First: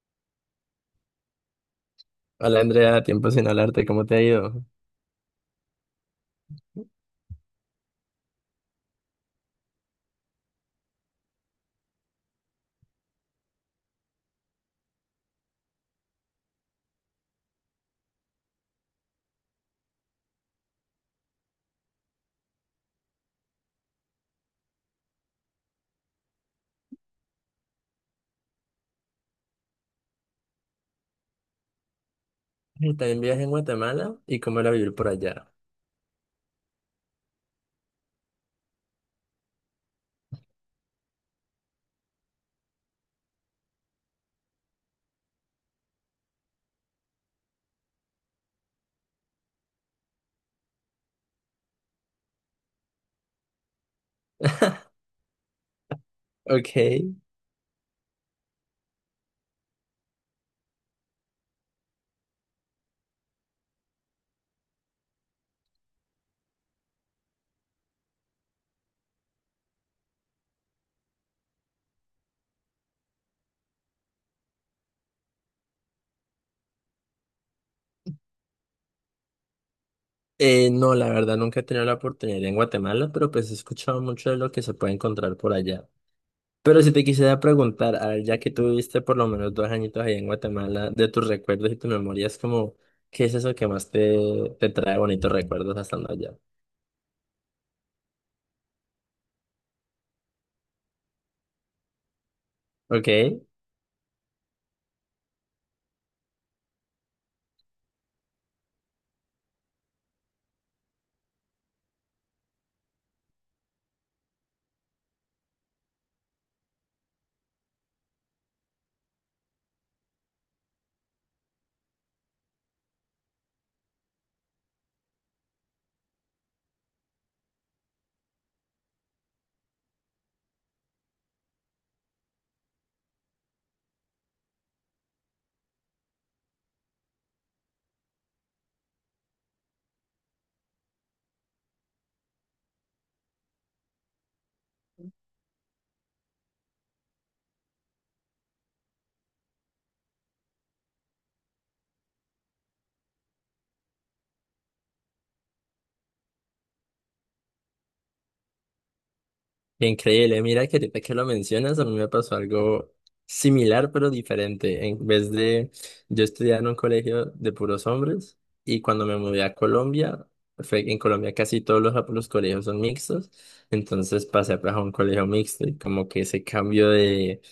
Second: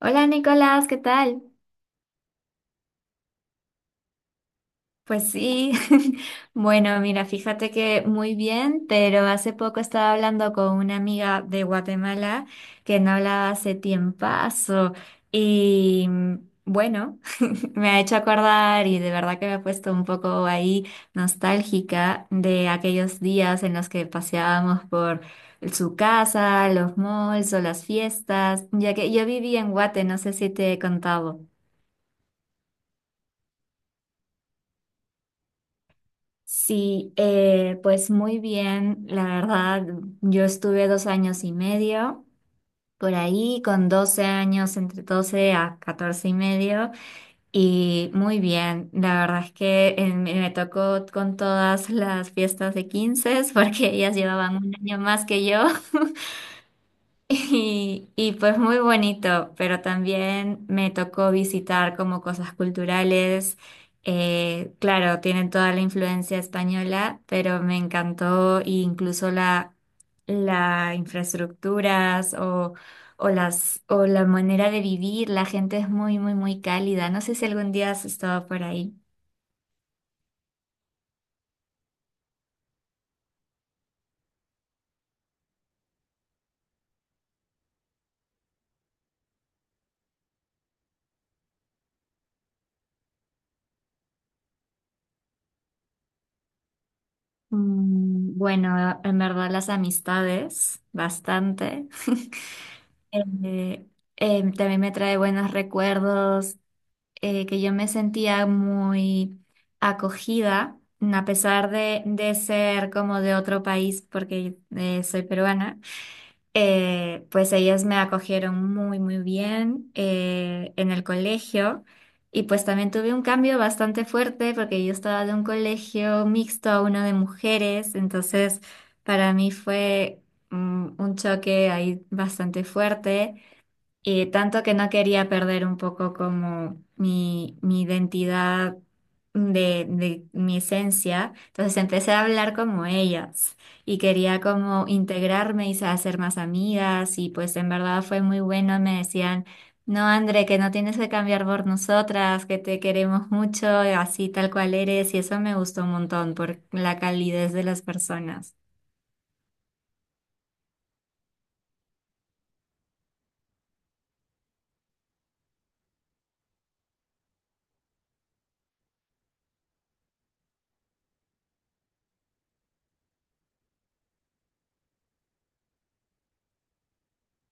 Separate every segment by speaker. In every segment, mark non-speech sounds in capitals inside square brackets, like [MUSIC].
Speaker 1: Hola Nicolás, ¿qué tal?
Speaker 2: Hola Andrea, tiempo sin hablarte, ¿cómo te ha ido?
Speaker 1: Pues sí, [LAUGHS] bueno, mira, fíjate que muy bien, pero hace poco estaba hablando con una amiga de Guatemala que no hablaba hace tiempazo y bueno, [LAUGHS] me ha hecho acordar y de verdad que me ha puesto un poco ahí nostálgica de aquellos días en los que paseábamos por su casa, los malls o las fiestas, ya que yo viví en Guate, no sé si te he contado.
Speaker 2: Y también viajé en Guatemala y cómo era vivir por allá.
Speaker 1: Sí, pues muy bien, la verdad, yo estuve 2 años y medio por ahí, con 12 años, entre 12 a 14 y medio, y muy bien, la verdad es que me tocó con todas las fiestas de 15, [LAUGHS] porque ellas llevaban un año
Speaker 2: [LAUGHS]
Speaker 1: más que yo.
Speaker 2: Ok.
Speaker 1: Y pues muy bonito, pero también me tocó visitar como cosas culturales. Claro, tienen toda la influencia española, pero me encantó e incluso la infraestructuras o la manera de vivir. La gente es muy, muy, muy cálida. No sé si algún día has estado por ahí.
Speaker 2: No, la verdad nunca he tenido la oportunidad de ir en Guatemala, pero pues he escuchado mucho de lo que se puede encontrar por allá. Pero si te quisiera preguntar, a ver, ya que tuviste por lo menos dos añitos ahí en Guatemala, de tus recuerdos y tus memorias, como, ¿qué es eso que más te trae bonitos recuerdos estando allá?
Speaker 1: Bueno, en verdad las amistades, bastante. [LAUGHS]
Speaker 2: Ok,
Speaker 1: Eh, también me trae buenos recuerdos, que yo me sentía muy acogida, a pesar de ser como de otro país, porque soy peruana. Pues ellas me acogieron muy, muy bien en el colegio. Y pues también tuve un cambio bastante fuerte porque yo estaba de un colegio mixto a uno de mujeres, entonces para mí fue un choque ahí bastante fuerte. Y tanto que no quería perder un poco como mi identidad de mi esencia. Entonces empecé a hablar como ellas y quería como integrarme y hacer más amigas y pues en verdad fue muy bueno. Me decían, no, André, que no tienes que cambiar por nosotras, que te queremos mucho, así tal cual eres. Y eso me gustó un montón por la calidez de las personas.
Speaker 2: increíble. Mira que ahorita que lo mencionas, a mí me pasó algo similar pero diferente. En vez de yo estudiar en un colegio de puros hombres y cuando me mudé a Colombia, en Colombia casi todos los colegios son mixtos, entonces pasé pues, a un colegio mixto y como que ese cambio de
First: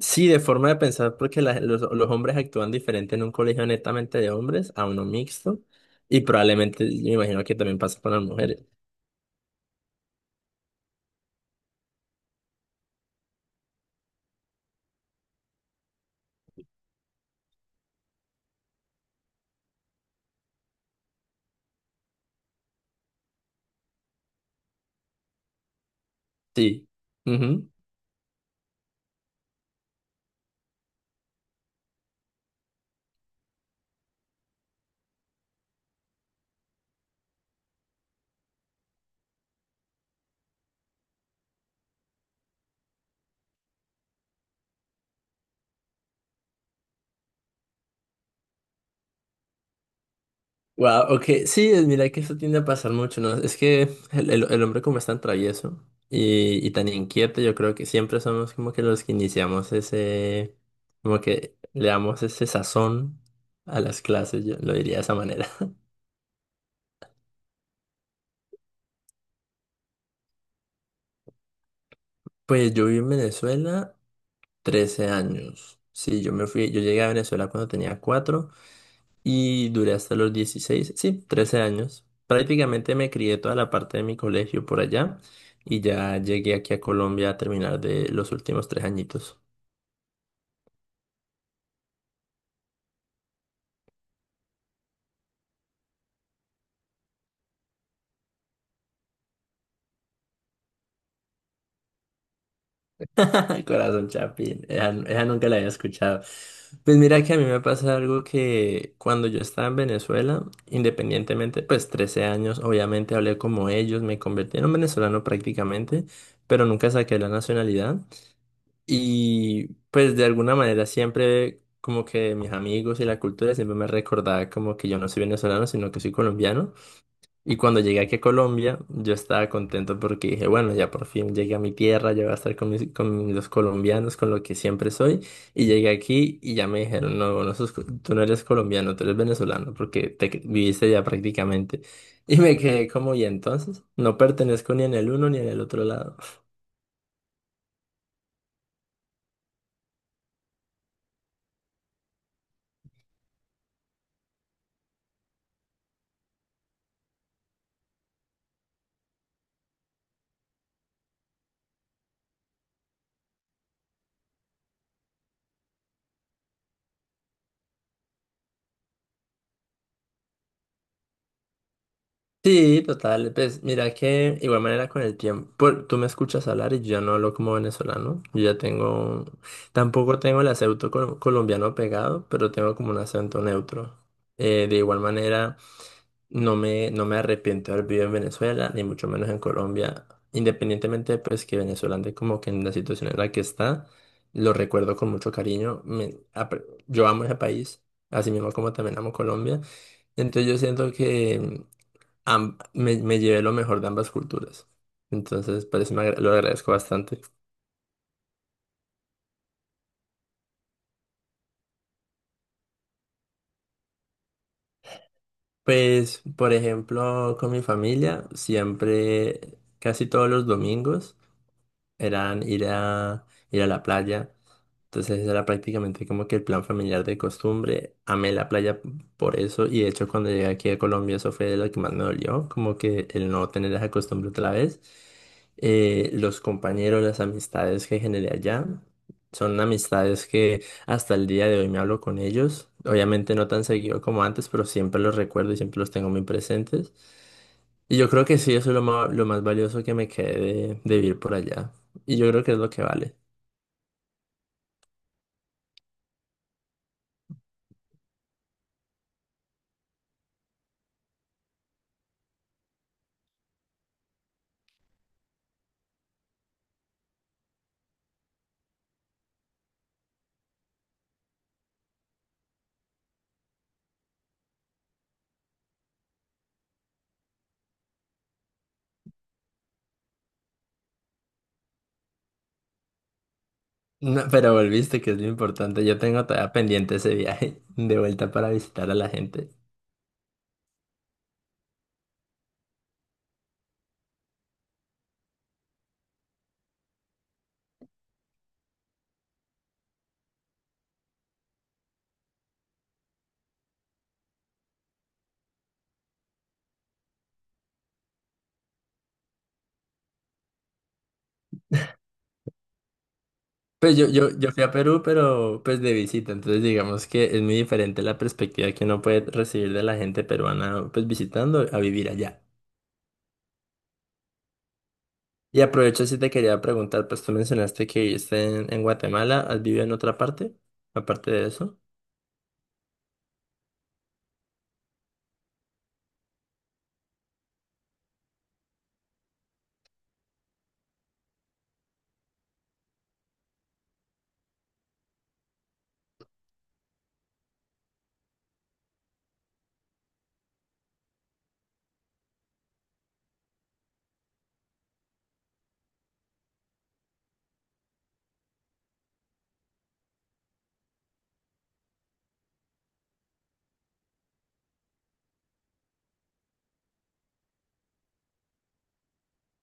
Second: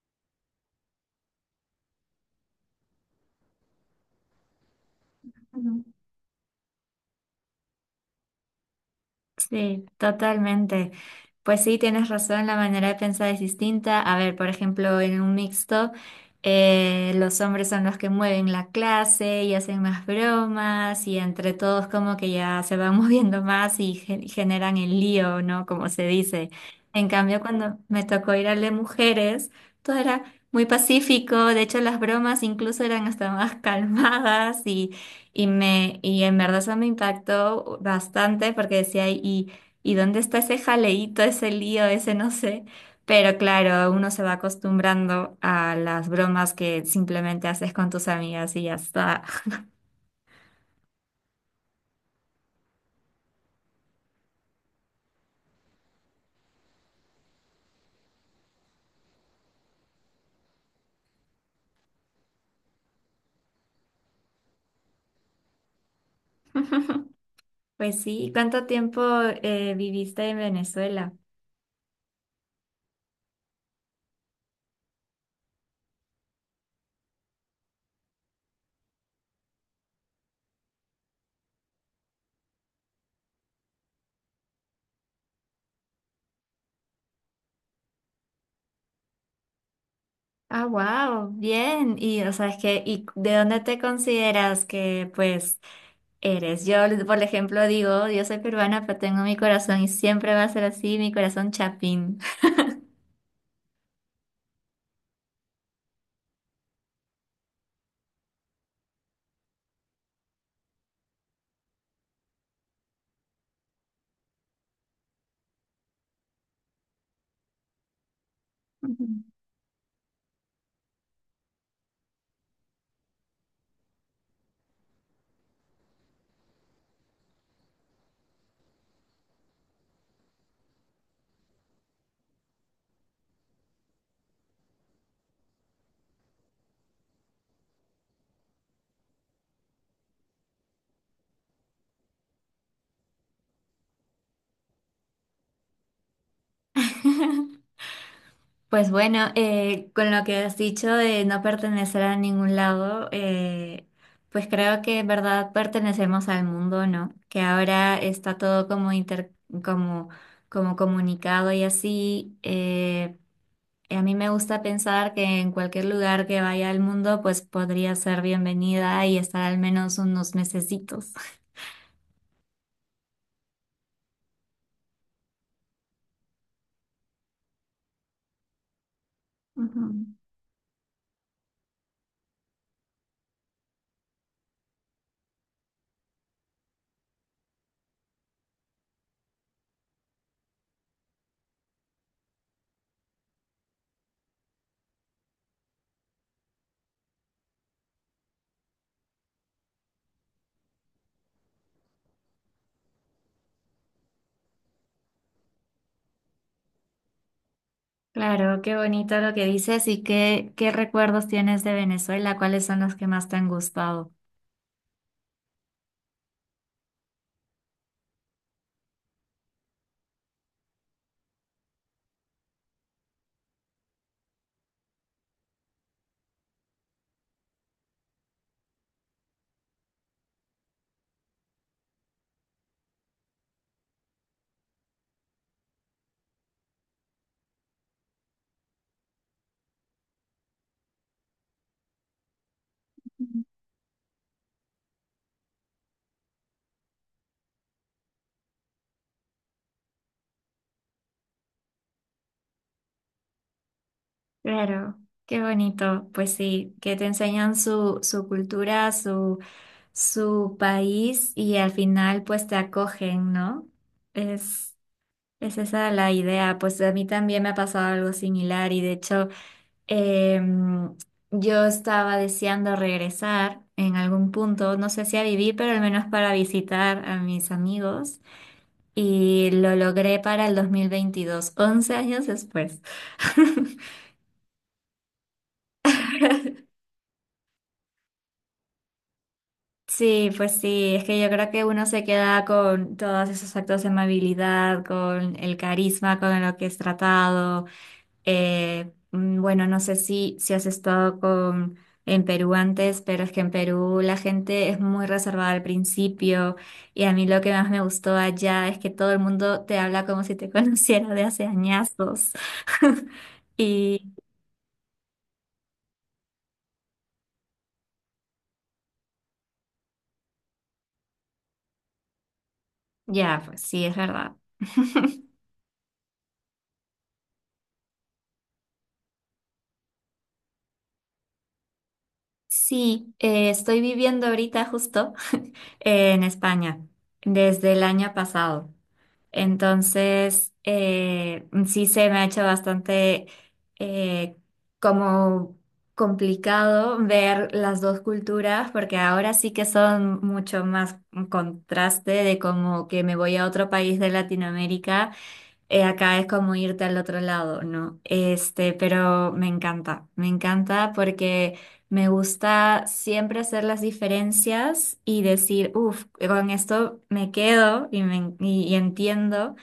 Speaker 2: sí, de forma de pensar, porque los hombres actúan diferente en un colegio netamente de hombres a uno mixto, y probablemente me imagino que también pasa con las mujeres.
Speaker 1: Sí, totalmente. Pues sí, tienes razón, la manera de pensar es distinta. A ver, por ejemplo, en un mixto, los hombres son los que mueven la clase y hacen más bromas y entre todos como que ya se van [LAUGHS] moviendo más y generan el lío, ¿no? Como se dice.
Speaker 2: Sí.
Speaker 1: En cambio,
Speaker 2: Ujú.
Speaker 1: cuando me tocó ir al de mujeres, todo era muy pacífico. De hecho, las bromas incluso eran hasta más [LAUGHS] calmadas y en verdad eso me impactó bastante porque decía, ¿y dónde está ese jaleíto, ese lío, ese no sé? Pero claro, uno se va acostumbrando a las bromas que simplemente haces con tus amigas y ya está.
Speaker 2: Wow, ok. Sí, mira que eso tiende a pasar mucho, ¿no? Es que el hombre como es tan travieso y tan inquieto, yo creo que siempre somos como que los que iniciamos ese, como que le damos ese sazón a las clases, yo lo diría de esa manera. [LAUGHS]
Speaker 1: Pues sí, ¿cuánto tiempo viviste en Venezuela?
Speaker 2: Pues yo viví en Venezuela 13 años. Sí, yo me fui, yo llegué a Venezuela cuando tenía 4 y duré hasta los 16 sí, 13 años. Prácticamente me crié toda la parte de mi colegio por allá y ya llegué aquí a Colombia a terminar de los últimos tres añitos.
Speaker 1: Ah, wow, bien. Y o sea, es que, ¿y de dónde te consideras que pues eres? Yo, por ejemplo, digo, yo soy peruana, pero tengo mi corazón y siempre va a ser así, mi corazón chapín.
Speaker 2: [LAUGHS] Corazón Chapín, esa nunca la había escuchado. Pues mira que a mí me pasa algo que cuando yo estaba en Venezuela, independientemente, pues 13 años, obviamente hablé como ellos, me convertí en un venezolano prácticamente, pero nunca saqué la nacionalidad.
Speaker 1: Ujú.
Speaker 2: Y pues de alguna manera siempre como que mis amigos y la cultura siempre me recordaba como que yo no soy venezolano, sino que soy colombiano. Y cuando llegué aquí a Colombia, yo estaba contento porque dije, bueno, ya por fin llegué a mi tierra, ya voy a estar con mis, con los colombianos, con lo que siempre soy. Y llegué aquí y ya me dijeron, no, tú no eres colombiano, tú eres venezolano porque viviste ya prácticamente. [LAUGHS] Y me quedé como, y entonces, no pertenezco ni en el uno ni en el otro lado.
Speaker 1: Pues bueno, con lo que has dicho de no pertenecer a ningún lado, pues creo que en verdad pertenecemos al mundo, ¿no? Que ahora está todo como como, como comunicado y así. A mí me gusta pensar que en cualquier lugar que vaya al mundo, pues podría ser bienvenida y estar al menos unos mesecitos.
Speaker 2: Sí, total. Pues mira que igual manera con el tiempo, tú me escuchas hablar y yo ya no hablo como venezolano. Yo ya tengo,
Speaker 1: Ujú.
Speaker 2: tampoco tengo el acento colombiano pegado, pero tengo como un acento neutro. De igual manera, no me arrepiento de haber vivido en Venezuela, ni mucho menos en Colombia. Independientemente, pues que Venezuela ande como que en la situación en la que está, lo recuerdo con mucho cariño. Yo amo ese país, así mismo como también amo Colombia. Entonces yo siento que me llevé lo mejor de ambas culturas. Entonces, por eso lo agradezco bastante.
Speaker 1: Claro, qué bonito lo que dices y qué recuerdos tienes de Venezuela, ¿cuáles son los que más te han gustado?
Speaker 2: Pues, por ejemplo, con mi familia, siempre, casi todos los domingos, eran ir a la playa. Entonces ese era prácticamente como que el plan familiar de costumbre. Amé la playa por eso y de hecho cuando llegué aquí a Colombia eso fue de lo que más me dolió, como que el no tener esa costumbre otra vez. Los compañeros, las amistades que generé allá son amistades que hasta el día de hoy me hablo con ellos. Obviamente no tan seguido como antes, pero siempre los recuerdo y siempre los tengo muy presentes. Y yo creo que sí, eso es lo más valioso que me quedé de vivir por allá. Y yo creo que es lo que vale.
Speaker 1: Claro, qué bonito. Pues sí, que te enseñan su cultura, su país y al final pues te acogen, ¿no? Es, es esa la idea. Pues a mí también me ha pasado algo similar y de hecho em, yo estaba deseando regresar en algún punto, no sé si a vivir, pero al menos para visitar a mis amigos y lo logré para el 2022, 11 años después.
Speaker 2: No, pero volviste, que es lo importante. Yo tengo
Speaker 1: [LAUGHS]
Speaker 2: todavía pendiente ese viaje [LAUGHS] de vuelta para visitar a la gente.
Speaker 1: Sí, pues sí, es que yo creo que uno se queda con todos esos actos de amabilidad, con el carisma con lo que es tratado. Bueno, no sé si has estado en Perú antes, pero es que en Perú la gente es muy reservada al principio y a mí lo que más me gustó allá es que todo el mundo te habla como si te [LAUGHS] conociera de hace añazos. [LAUGHS]
Speaker 2: Pues
Speaker 1: Y
Speaker 2: yo fui a Perú, pero pues de visita. Entonces digamos que es muy diferente la perspectiva que uno puede recibir de la gente peruana, pues visitando a vivir allá.
Speaker 1: ya, pues sí, es verdad.
Speaker 2: Y aprovecho si te quería preguntar, pues tú mencionaste que viviste en Guatemala, ¿has vivido en otra parte? Aparte de eso.
Speaker 1: Sí, estoy viviendo ahorita justo [LAUGHS] en España desde el año pasado. Entonces, sí se me ha hecho bastante eh, como complicado ver las dos culturas porque ahora sí que son mucho más un contraste de como que me voy a otro país de Latinoamérica. Acá es como irte al otro lado, ¿no? Este, pero me encanta porque me gusta siempre hacer las diferencias y decir, uff, con esto me quedo y entiendo.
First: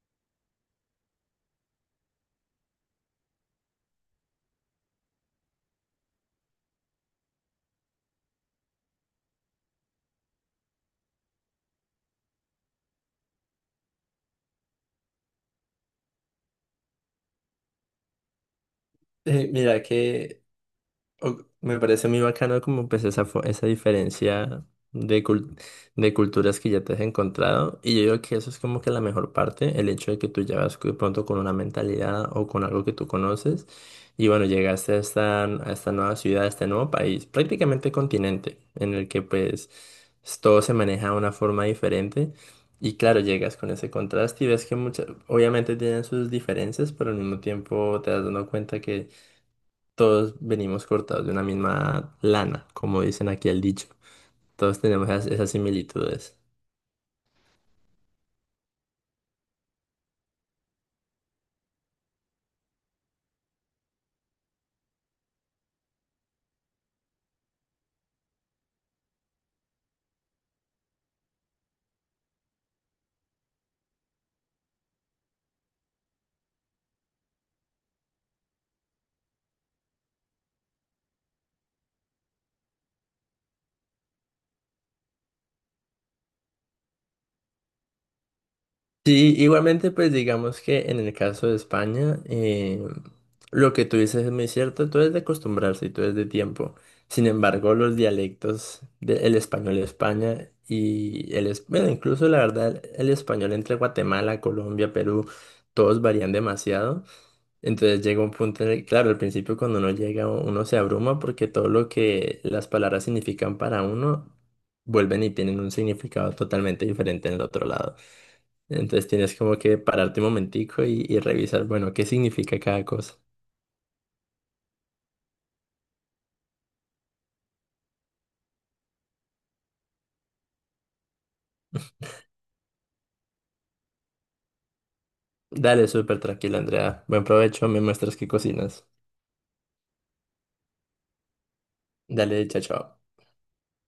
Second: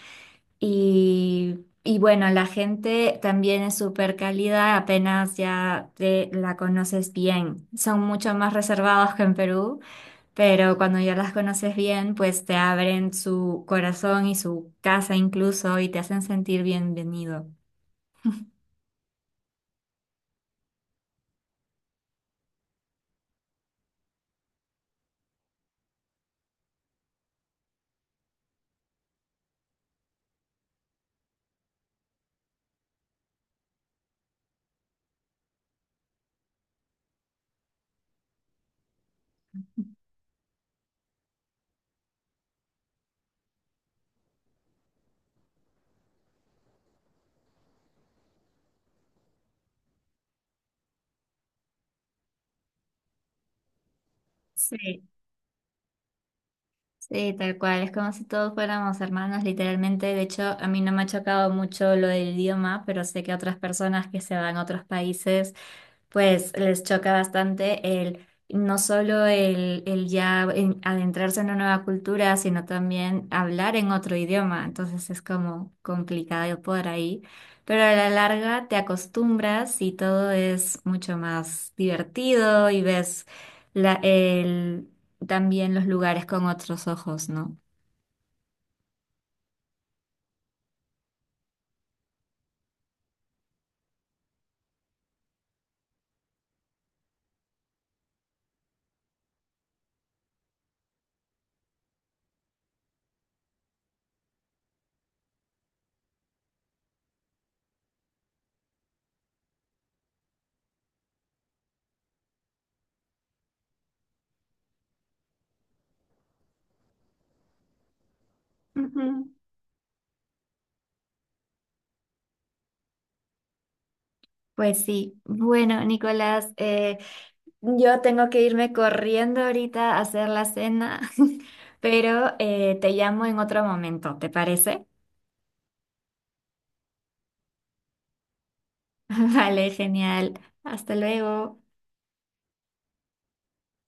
Speaker 1: Y, y bueno, la gente también es súper cálida, apenas ya te la conoces bien. Son mucho más reservados que en Perú pero cuando ya las conoces bien, pues te abren su corazón y su casa incluso y te hacen sentir bienvenido.
Speaker 2: Mira que me parece muy bacano como pues esa diferencia de, cul- de culturas que ya te has encontrado y yo digo que eso es como que la mejor parte, el hecho de que tú ya vas de pronto con una mentalidad o con algo que tú conoces y bueno, llegaste a a esta nueva ciudad, a este nuevo país, prácticamente continente en el que pues todo se maneja de una forma diferente y claro, llegas con ese contraste y ves que muchas, obviamente tienen sus diferencias, pero al mismo tiempo te das dando cuenta que todos venimos cortados de una misma lana, como dicen aquí el dicho. Todos
Speaker 1: Sí.
Speaker 2: tenemos esas similitudes.
Speaker 1: Sí, tal cual, es como si todos fuéramos hermanos, literalmente. De hecho, a mí no me ha chocado mucho lo del idioma, pero sé que a otras personas que se van a otros países, pues les choca bastante no solo el ya adentrarse en una nueva cultura, sino también hablar en otro idioma. Entonces es como complicado por ahí. Pero a la larga te acostumbras y todo es mucho más divertido y ves la, el también los lugares con otros ojos, ¿no?
Speaker 2: Sí, igualmente, pues digamos que en el caso de España, lo que tú dices es muy cierto, todo es de acostumbrarse y todo es de tiempo. Sin embargo, los dialectos del español de España y bueno, incluso la verdad, el español entre Guatemala, Colombia, Perú, todos varían demasiado. Entonces llega un punto en el, claro, al principio cuando uno llega, uno se abruma porque todo lo que las palabras significan para uno vuelven y tienen un significado totalmente diferente en el otro lado. Entonces
Speaker 1: Ujú.
Speaker 2: tienes como que pararte un momentico y revisar, bueno, qué significa cada cosa.
Speaker 1: Pues sí. Bueno, Nicolás, yo tengo que irme corriendo ahorita a hacer la cena, [LAUGHS] pero te llamo en otro momento, ¿te parece?
Speaker 2: Dale, súper tranquila, Andrea. Buen provecho, me muestras qué cocinas.
Speaker 1: [LAUGHS] Vale, genial. Hasta luego.
Speaker 2: Dale, chao, chao.